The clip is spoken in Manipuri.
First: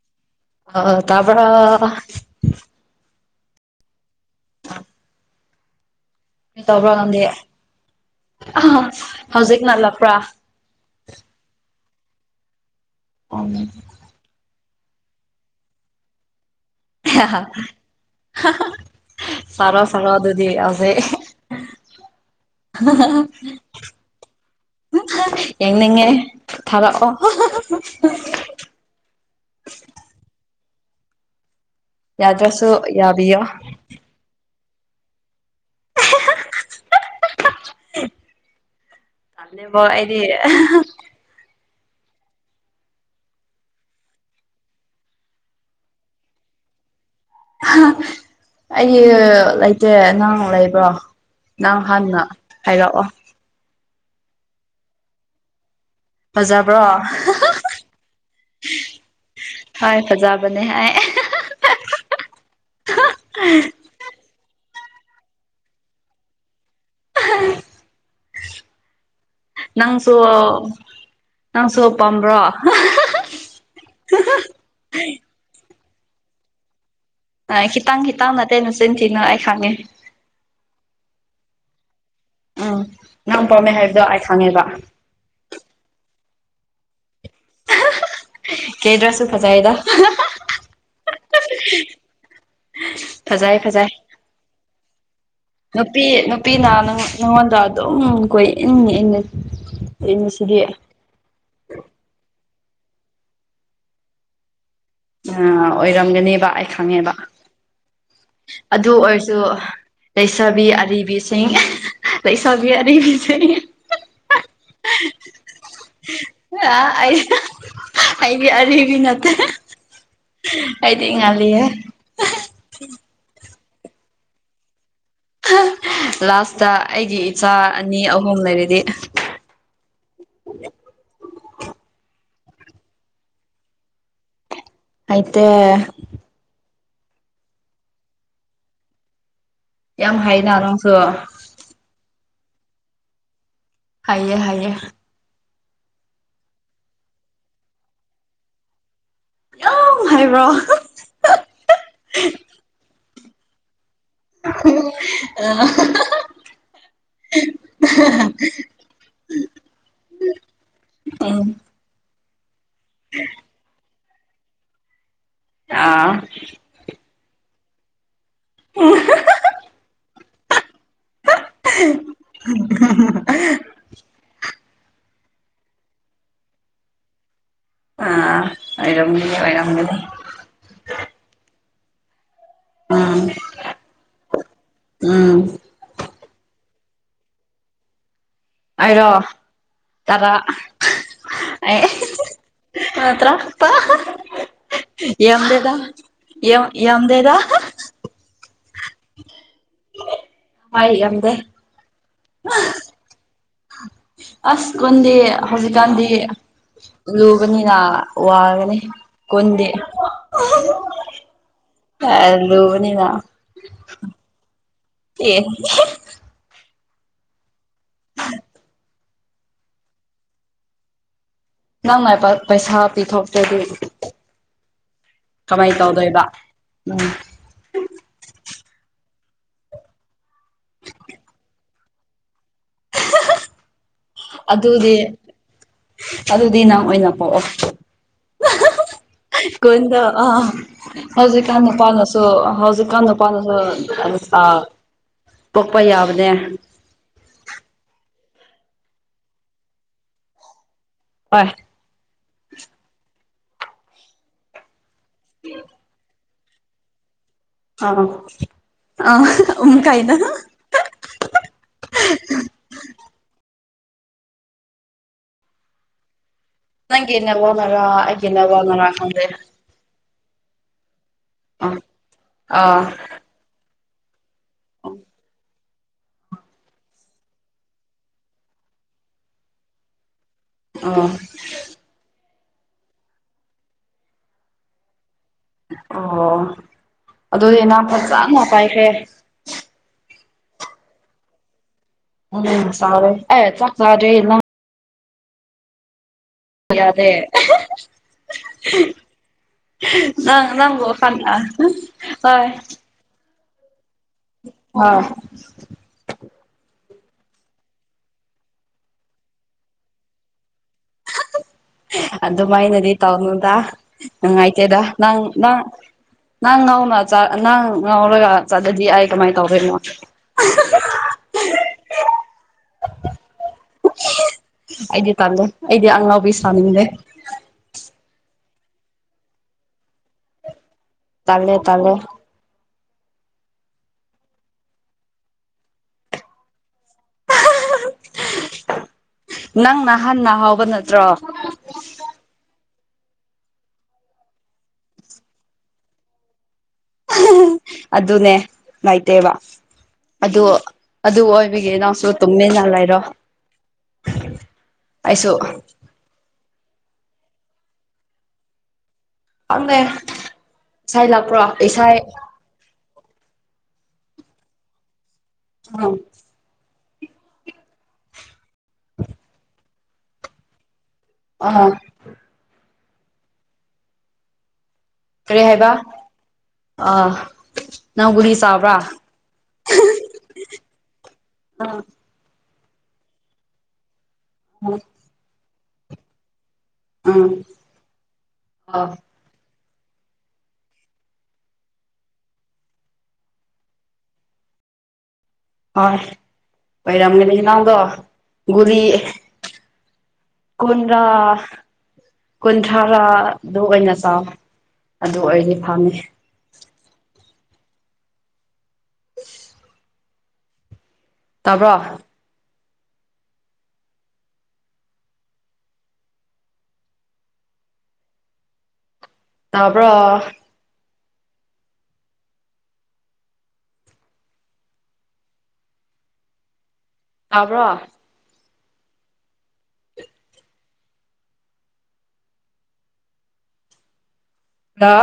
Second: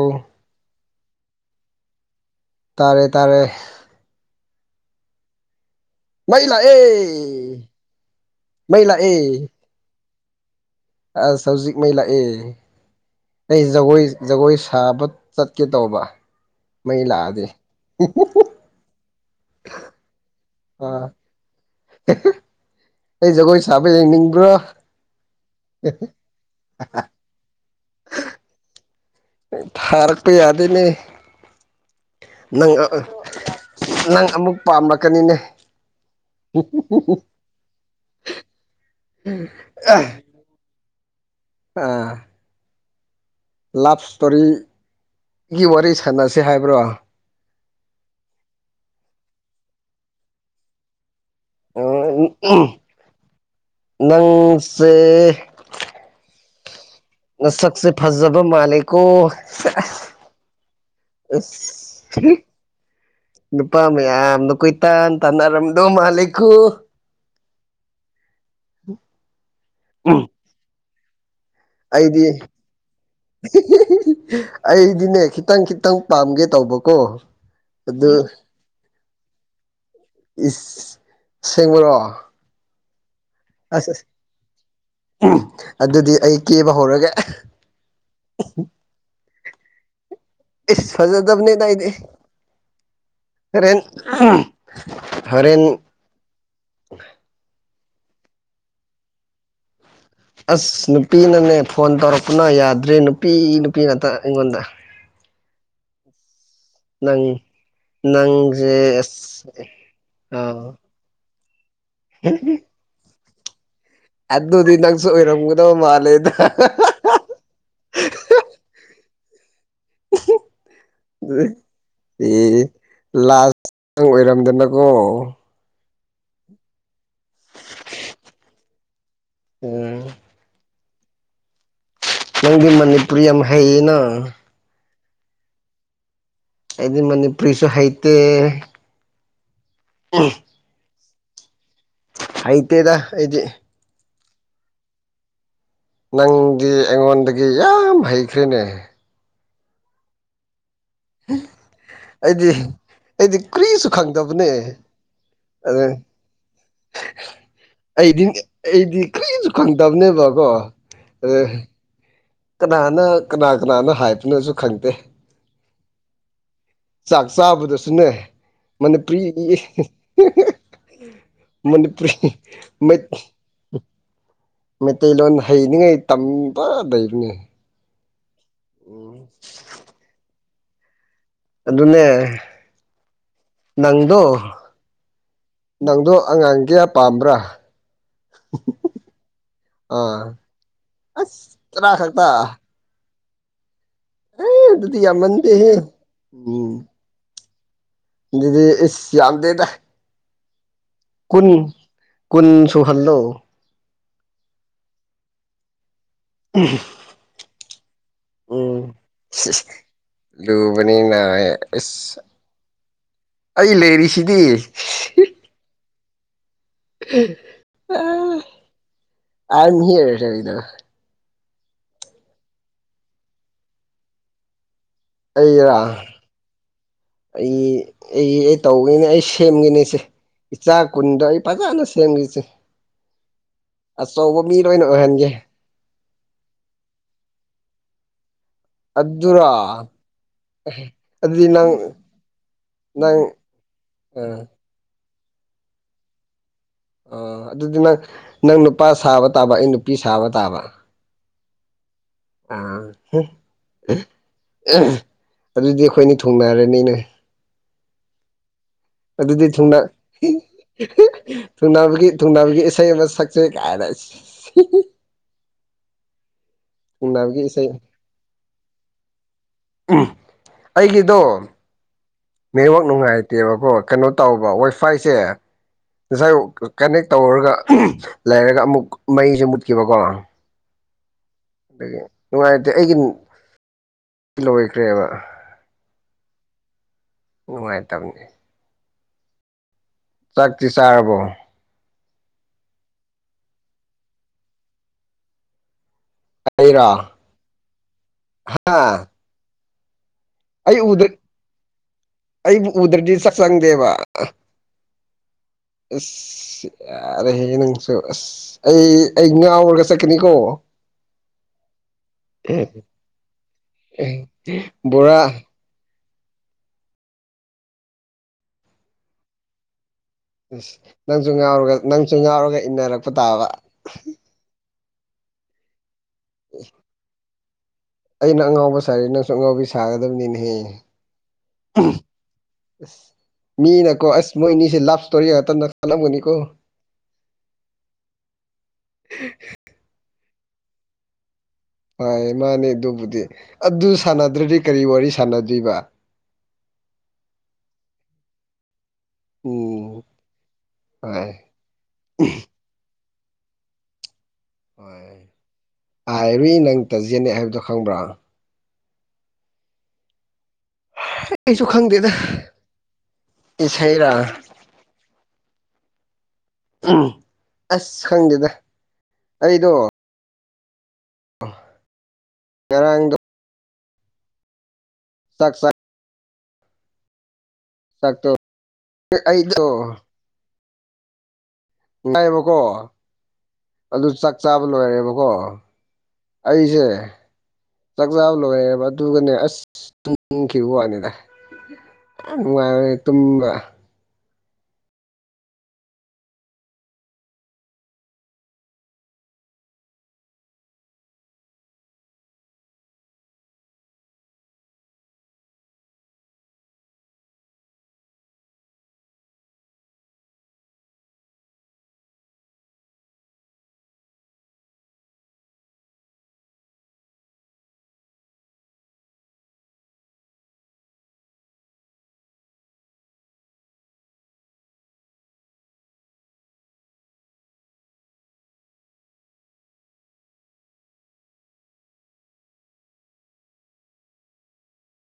ꯑꯣ ꯑꯣ ꯇꯥꯕꯔ ꯇꯥꯔꯦ ꯇꯥꯔꯦ ꯑꯥ ꯃꯩ ꯀ ꯂꯥꯛꯑꯦ ꯇꯧꯕ꯭ꯔꯥ ꯅꯪꯗꯤ ꯃꯩ ꯂꯥꯛꯑꯦ ꯑ-ꯍꯧꯖꯤꯛ ꯅꯠꯂꯛꯄ꯭ꯔꯥ ꯑꯁ ꯍꯧꯖꯤꯛ ꯃꯩ ꯂꯥꯛꯑꯦ ꯑꯩ ꯎꯝ ꯖꯒꯣꯏ ꯖꯒꯣꯏ ꯁꯥꯕ ꯆꯠꯀꯦ ꯇꯧꯕ ꯃꯩ ꯂꯥꯛꯑꯗꯤ ꯁꯔꯣ ꯁꯔꯣ ꯑꯗꯨꯗꯤ ꯍꯧꯒꯤꯛ ꯑꯥ ꯑꯩ ꯖꯒꯣꯏ ꯁꯥꯕ ꯌꯦꯡꯅꯤꯡꯕ꯭ꯔꯣ ꯌꯦꯡꯅꯤꯡꯉꯦ ꯊꯥꯔꯛꯑꯣ ꯊꯥꯔꯛꯄ ꯌꯥꯗꯦꯃꯦ ꯌꯥꯗ꯭ꯔꯁꯨ ꯌꯥꯕꯤꯌꫭ ꯅꯪ ꯑꯃꯨꯛ ꯄꯥꯝꯂꯛꯀꯅꯤꯅꯦ ꯄꯥꯝꯗꯦꯕꯣ ꯑꯩꯗꯤ ꯑꯥ ꯂꯞ ꯏꯁꯇꯣꯔꯤꯒꯤ ꯋꯥꯔꯤ ꯁꯥꯟꯅꯁꯦ ꯍꯥꯏꯕ꯭ꯔꯣ ꯑꯩ ꯂꯩꯇꯦ ꯅꯪ ꯂꯩꯕ꯭ꯔꯣ ꯅꯪ ꯍꯥꯟꯅ ꯍꯥꯏꯔꯛꯑꯣ ꯅꯪꯁꯦ ꯐꯖꯕ꯭ꯔꯣ ꯅꯁꯛꯁꯦ ꯐꯖꯕ ꯃꯥꯜꯂꯤꯀꯣ ꯍꯣꯏ ꯁꯦꯁ ꯐꯖꯕꯅꯦ ꯍꯥꯏ ꯑꯁ ꯅꯨꯄꯥ ꯃꯌꯥꯝꯅ ꯀꯣꯏ ꯇꯥꯟ ꯇꯥꯟꯅꯔꯝꯗꯣ ꯃꯥꯟꯂꯤꯀꫭ ꯎꯝ ꯅꯪꯁꯨ ꯅꯪꯁꯨ ꯑꯩꯗꯤ ꯄꯥꯝꯕ꯭ꯔꯣ ꯑꯩꯗꯤꯅꯦ ꯈꯤꯇꯪ ꯈꯤꯇꯪ ꯄꯥꯝꯒꯦ ꯇꯧꯕꯀꯣ ꯈꯤꯇꯪ ꯑꯗꯨ ꯈꯤꯇꯪ ꯅꯠꯇꯦꯅꯆꯤꯟ ꯊꯤꯅꯣ ꯑꯩ ꯈꯪꯉꯦ ꯁꯦꯡꯕꯔꯣ ꯎꯝ ꯅꯪ ꯄꯥꯝꯃꯦ ꯍꯥꯏꯕꯗꯣ ꯑꯩ ꯈꯪꯉꯦꯕ ꯑꯗꯨꯗꯤ ꯑꯩ ꯀꯦꯕ ꯍꯧꯔꯒꯦ ꯀꯦꯗ꯭ꯔꯁꯨ ꯐꯖꯩꯗ ꯏꯁ- ꯐꯖꯗꯕꯅꯤꯗ ꯑꯩꯗꯤ ꯐꯖꯩ ꯍꯣꯔꯦꯟ ꯐꯖꯩ ꯍꯣꯔꯦꯟ ꯅꯨꯄꯤ ꯅꯨꯄꯤꯅ ꯅꯉꯣꯟꯗ ꯑꯗꯨꯝ ꯀꯣꯏ ꯏꯟ ꯏꯉꯅꯩ ꯑꯁ ꯅꯨꯄꯤꯅꯅꯦ ꯐꯣꯟ ꯇꯧꯔꯛꯄꯅ ꯌꯥꯗ꯭ꯔꯦ ꯅꯨꯄꯤ ꯅꯨꯄꯤ ꯉꯥꯛꯇ ꯑꯩꯉꯣꯟꯗ ꯑ ꯑꯣꯏꯔꯝꯒꯅꯦꯕ ꯑꯩ ꯈꯪꯉꯦꯕ ꯅꯪ ꯅꯪꯁꯦ ꯑꯗꯨ ꯑꯣꯏꯔꯁꯨ ꯑꯁ ꯑ ꯂꯩꯁꯕꯤ ꯑꯔꯤꯕꯤ ꯑꯩ ꯂꯩꯁꯥꯕꯤ ꯑꯔꯤꯕꯤ ꯑꯗꯨ ꯑꯗꯨꯗꯤ ꯅꯪꯁꯨꯑꯣꯏꯔꯝꯒꯗꯕ ꯃꯥꯜꯂꯦꯗ ꯑꯩ ꯑꯩꯗꯤ ꯑꯔꯤꯕꯤ ꯅꯠꯇꯦ ꯑꯩꯗꯤ ꯉꯜꯂꯤꯑꯦ ꯑꯦ ꯂꯥꯁꯇ ꯅꯪ ꯑꯣꯏꯔꯝꯗꯅꯀꯣ ꯂꯥꯁꯇ ꯑꯩꯒꯤ ꯏꯆꯥ ꯑꯅꯤ ꯑꯍꯨꯝ ꯂꯩꯔꯗꯤ ꯎꯝ ꯅꯪꯗꯤ ꯃꯅꯤꯄꯨꯔꯤ ꯌꯥꯝ ꯍꯩꯌꯦꯅ ꯍꯩꯇꯦ ꯑꯩꯗꯤ ꯃꯅꯤꯄꯨꯔꯤꯁꯨ ꯍꯩꯇꯦ ꯌꯥꯝ ꯍꯩꯅ ꯅꯪꯁꯨ ꯍꯩꯇꯦꯗ ꯑꯩꯗꯤ ꯍꯩꯌꯦ ꯍꯩꯌꯦ ꯅꯪꯗꯤ ꯑꯩꯉꯣꯟꯗꯒꯤ ꯌꯥꯝ ꯍꯩꯈ꯭ꯔꯦꯅꯦ ꯌꯥꯝ ꯍꯩꯕ꯭ꯔꯣ ꯑꯩꯗꯤ ꯑꯩꯗꯤ ꯀꯔꯤꯁꯨ ꯈꯪꯗꯕꯅꯦ ꯑꯗꯨ ꯑꯩꯗꯤ ꯑꯩꯗꯤ ꯀꯔꯤꯁꯨ ꯈꯪꯗꯕꯅꯦꯕꯀꯣ ꯑꯗꯨ ꯎꯝ ꯀꯅꯥꯅ ꯀꯅꯥ ꯀꯅꯥꯅ ꯍꯥꯏꯕꯅꯣꯁꯨ ꯈꯪꯗꯦ ꯑꯥ ꯆꯥꯛ ꯆꯥꯕꯗꯁꯨꯅꯦ ꯃꯅꯄꯨꯔꯤ ꯏꯪꯂꯤꯁ ꯃꯅꯤꯄꯨꯔꯤ ꯃꯩ ꯃꯩꯇꯩꯂꯣꯟ ꯍꯩꯅꯤꯡꯉꯥꯏ ꯇꯝꯕ ꯂꯩꯕꯅꯦ ꯎꯝ ꯑꯣꯏꯔꯝꯒꯅꯤ ꯑꯣꯏꯔꯝꯒꯅꯤ ꯑꯗꯨꯅꯦ ꯎꯝ ꯅꯪꯗꯣ ꯎꯝ ꯅꯪꯗꯣ ꯑꯉꯥꯡ ꯀꯌꯥ ꯄꯥꯝꯕ꯭ꯔꯥ ꯑꯩꯔꯣ ꯇꯔꯥ ꯑꯁ ꯑꯩ ꯇꯔꯥ ꯈꯛꯇ ꯇꯔꯥ ꯈꯛꯗ ꯑꯦ ꯑꯗꯨꯗꯤ ꯌꯥꯝꯗꯦꯗ ꯌꯥꯝꯃꯟꯗꯦꯍꯦ ꯌꯥꯝꯗꯦꯗꯥ ꯎꯝ ꯌꯥꯝꯗꯦꯗꯥ ꯑꯗꯨꯗꯤ ꯏꯁ ꯌꯥꯝꯗꯦꯗ ꯍꯣꯏ ꯌꯥꯝꯗꯦ ꯀꯨꯟ ꯀꯨꯟ ꯁꯨꯍꯜꯂꯣ ꯑꯁꯀꯨꯟꯗꯤ ꯍꯧꯖꯤꯛꯀꯥꯟꯗꯤ ꯍꯨꯝꯝꯝ ꯂꯨꯕꯅꯤꯅ ꯋꯥꯒꯅꯤ ꯀꯨꯟꯗꯤ ꯂꯨꯕꯅꯤꯅ ꯑꯁ ꯑ ꯂꯨꯕꯅꯤꯅ ꯑꯩ ꯂꯩꯔꯤꯁꯤꯗꯤ ꯑ‌ꯦ ꯑ ꯑꯥꯏ ꯌꯦꯝ ꯍꯤꯌꯔ ꯂꯩꯗꯅ ꯅꯪ ꯉꯥꯏꯕ ꯄꯩꯁꯥ ꯄꯤꯊꯣꯛꯇꯗꯤ ꯑꯩꯔꯥ ꯎꯝ ꯑꯩ ꯑꯩ ꯑꯩ ꯇꯧꯒꯦꯅꯦ ꯑꯩ ꯁꯦꯝꯒꯦꯅꯦ ꯏꯆꯦ ꯏꯆꯥ ꯀꯨꯟꯗꯣ ꯑꯩ ꯐꯖꯅ ꯁꯦꯝꯒꯦꯁꯦ ꯑꯆꯧꯕ ꯃꯤ ꯂꯣꯏꯅ ꯑꯗꯨꯗꯤ ꯑꯣꯏꯍꯟꯒꯦ ꯑꯗꯨꯗꯤ ꯅꯪ ꯑꯣꯏꯅ ꯄꯣꯛꯑꯣ ꯑꯗꯨꯔꯣ ꯀꯨꯟꯗꯣ ꯑꯗꯨꯗꯤ ꯍꯧꯖꯤꯛꯀꯥꯟ ꯅꯪ ꯅꯨꯄꯥꯅꯁꯨ ꯍꯧꯖꯤꯛꯀꯥꯟꯗ ꯅꯪ ꯅꯨꯄꯥꯅꯁꯨ ꯑꯥ ꯄꯣꯛꯄ ꯌꯥꯕꯅꯦ ꯑ ꯑꯗꯨꯗꯤ ꯅꯪ ꯅꯪ ꯅꯨꯄꯥ ꯁꯥꯕ ꯇꯥꯕ ꯑꯩ ꯅꯨꯄꯤ ꯁꯥꯕ ꯇꯥꯕ ꯍꯣꯏ ꯑ ꯑꯗꯨꯗꯤ ꯑꯩꯈꯣꯏꯅꯤ ꯊꯨꯡꯅꯔꯅꯤꯅꯦ ꯑꯩꯅ ꯑꯥ ꯑ ꯑꯗꯨꯗꯤ ꯊꯨꯡꯅꯥ ꯎꯝ ꯀꯥꯏꯅ ꯊꯨꯡꯅꯥꯕꯒꯤ ꯊꯨꯡꯅꯕꯒꯤ ꯏꯁꯩ ꯑꯃ ꯁꯛꯁꯦ ꯁꯦ ꯀꯥꯏꯅꯁꯤ ꯊꯨꯡꯅꯕꯒꯤ ꯏꯁꯩ ꯅꯪꯟꯅꯔꯣꯟꯅꯔ ꯑꯩꯒꯤꯟꯃꯔꯣꯟꯅꯔ ꯈꯪꯗ꯭ꯔꯦ ꯑꯩꯒꯤꯗꯣ ꯑ ꯑꯥ ꯅ‌ꯦꯋꯥꯛ ꯅꯨꯡꯉꯥꯏ ꯇꯦꯕꯀꯣ ꯀꯩꯅꯣ ꯇꯧꯕ ꯋꯥꯏꯐꯥꯏꯁꯦ ꯋꯥꯏꯐꯥꯏꯁꯦ ꯀꯅꯦꯛ ꯇꯧꯔꯒ ꯂꯩꯔꯒ ꯑꯃꯨꯛ ꯃꯩꯁꯨ ꯃꯨꯠꯈꯤꯕꯀꯣ ꯑꫭ ꯑꯗꯒꯤ ꯅꯨꯡꯉꯥꯏꯇꯦ ꯑꯩꯒꯤ ꯂꯣꯏꯈ꯭ꯔꯦꯕ ꯑꯣ ꯑꯗꯨꯗꯤ ꯅꯪ ꯅꯨꯡꯉꯥꯏꯇꯕꯅꯤ ꯐꯖꯅ ꯄꯥꯏꯈ꯭ꯔꯦ ꯆꯥꯛꯇꯤ ꯆꯥꯔꯕꯣ ꯎꯝ ꯆꯥꯔꯦ ꯑꯦ ꯆꯥꯛ ꯆꯥꯗ꯭ꯔꯤ ꯅꯪ ꯑꯩꯔꯣ ꯌꯥꯗꯦ ꯍꯥ ꯅꯪ ꯅꯪ ꯑꯩ ꯎꯗ ꯍꯣꯏ ꯑꯩꯕꯨ ꯎꯗ꯭ꯔꯗꯤ ꯆꯥꯛ ꯆꯪꯗꯦꯕ ꯑ ꯑꯁ ꯌꯥꯔꯦ ꯅꯪꯁꯨ ꯑꯁ ꯑꯩ ꯑꯩ ꯉꯥꯑꯣꯏꯔꯒ ꯆꯠꯀꯅꯤꯀꯣ ꯑꯗꯨ ꯑꯗꯨ ꯃꯥꯏꯅꯗꯤ ꯇꯧꯅꯨꯗ ꯅꯨꯡꯉꯥꯏꯇꯦꯗ ꯅꯪ ꯕꯣꯔꯥ ꯅꯪ ꯅꯪ ꯉꯥꯎꯅ ꯅꯪ ꯉꯥꯎꯔꯒ ꯆꯥꯠꯂꯗꯤ ꯑꯩ ꯀꯃꯥꯏꯅ ꯇꯧꯗꯣꯏꯅꯣ ꯑꯁ ꯅꯪꯁꯨ ꯉꯥꯎꯔꯒ ꯅꯪꯁꯨ ꯉꯥꯎꯔꯒ ꯏꯟꯅꯔꯛꯄ ꯇꯥꯕ ꯑꯩꯗꯤ ꯇꯥꯜꯂꯦ ꯑꯩꯗꯤ ꯑꯉꯥꯎꯕꯤ ꯁꯥꯅꯤꯡꯗꯦ ꯑꯩꯅ ꯑꯉꯥꯎꯕ ꯁꯥꯔꯗꯤ ꯅꯪꯁꯨ ꯑꯉꯥꯎꯕꯤ ꯁꯥꯒꯗꯕꯅꯤꯅꯦꯍꯦ ꯇꯂꯦ ꯇꯂꯦ ꯑꯁ ꯃꯤꯅꯀꯣ ꯑꯁ ꯃꯣꯏ ꯑꯅꯤꯁꯦ ꯂꯞ ꯏꯁꯇꯣꯔꯤ ꯉꯇꯝꯗ ꯈꯜꯂꯝꯒꯅꯤꯀꯣ ꯍ ꯍꯍꯍ ꯍꯤꯍ ꯅꯪ ꯅꯍꯥꯟ ꯅ ꯍꯥꯎꯕ ꯅꯠꯇ꯭ꯔꯣ ꯑ ꯃꯥꯅꯦ ꯑꯗꯨꯕꯨꯗꯤ ꯑꯗꯨ ꯁꯥꯟꯅꯗ꯭ꯔꯗꯤ ꯀꯔꯤ ꯋꯥꯔꯤ ꯁꯥꯟꯅꯗꯣꯏꯕ ꯑꯗꯨꯅꯦ ꯂꯩꯇꯦꯕ ꯎꯝ ꯑꯗꯨ ꯑꯗꯨ ꯍꯣꯏ ꯑꯣꯏ ꯍꯥꯏꯕꯤꯒꯦ ꯏꯅꯥꯎꯁꯨ ꯇꯨꯝꯃꯤꯟꯅ ꯂꯩꯔꯣ ꯑꯩꯁꯨ ꯑꯔꯨꯏ ꯅꯪ ꯇꯥꯖꯦꯅꯦ ꯍꯥꯏꯕꯗꯣ ꯈꯪꯕ꯭ꯔꯥ ꯈꯪꯗꯦ ꯏꯁꯥꯏ ꯂꯥꯛꯄ꯭ꯔꯣ ꯑꯩꯁꯨ ꯏꯁꯥꯏ ꯈꯪꯗꯦꯗ ꯏꯁꯩꯔꯥ ꯎꯝ ꯑꯁ ꯈꯪꯗꯦꯗ ꯑꯩꯗꯣ ꯑꯥ ꯉꯔꯥꯡꯗ ꯀꯔꯤ ꯆꯥꯛ ꯍꯥꯏꯕ ꯆꯥꯛ ꯑ ꯅꯪ ꯆꯥꯛꯇꯣ ꯒꯨꯂꯤ ꯆꯥꯕ꯭ꯔꯥ ꯑꯩꯗꯣ ꯑ ꯉꯥꯏꯌꯦꯕꯀꯣ ꯑꯗꯨ ꯆꯥꯛ ꯆꯥꯕ ꯂꯣꯏꯔꯦꯕꯀꯣ ꯑꯩꯁꯦ ꯎꯝ ꯆꯥꯛꯆꯥꯥ ꯂꯣꯏꯔꯦꯕ ꯑꯥ ꯑꯗꯨꯒꯅꯦ ꯑꯁ ꯇꯨꯝꯈꯤꯕ ꯋꯥꯅꯤꯗ ꯅꯨꯡꯉꯥꯏꯔꯦ ꯇꯨꯝꯕ ꯍꯣꯏ ꯍꯣꯏꯔꯝꯒꯅꯤ ꯅꯪꯗꯣ ꯒꯨꯂꯤ ꯀꯣꯟꯗ꯭ꫪꯥ ꯀꯨꯟꯊ꯭ꯔꯥꯥꯗꯨ ꯑꯣꯏꯅ ꯆꯥꯎ ꯑꯗꯨ ꯑꯣꯏꯗꯤ ꯐꯪꯉꯦ ꯇꯥꯕ꯭ꯔꯣ ꯇꯕ꯭ꯔꯣ ꯇꯥꯕ꯭ꯔꯣ ꯍ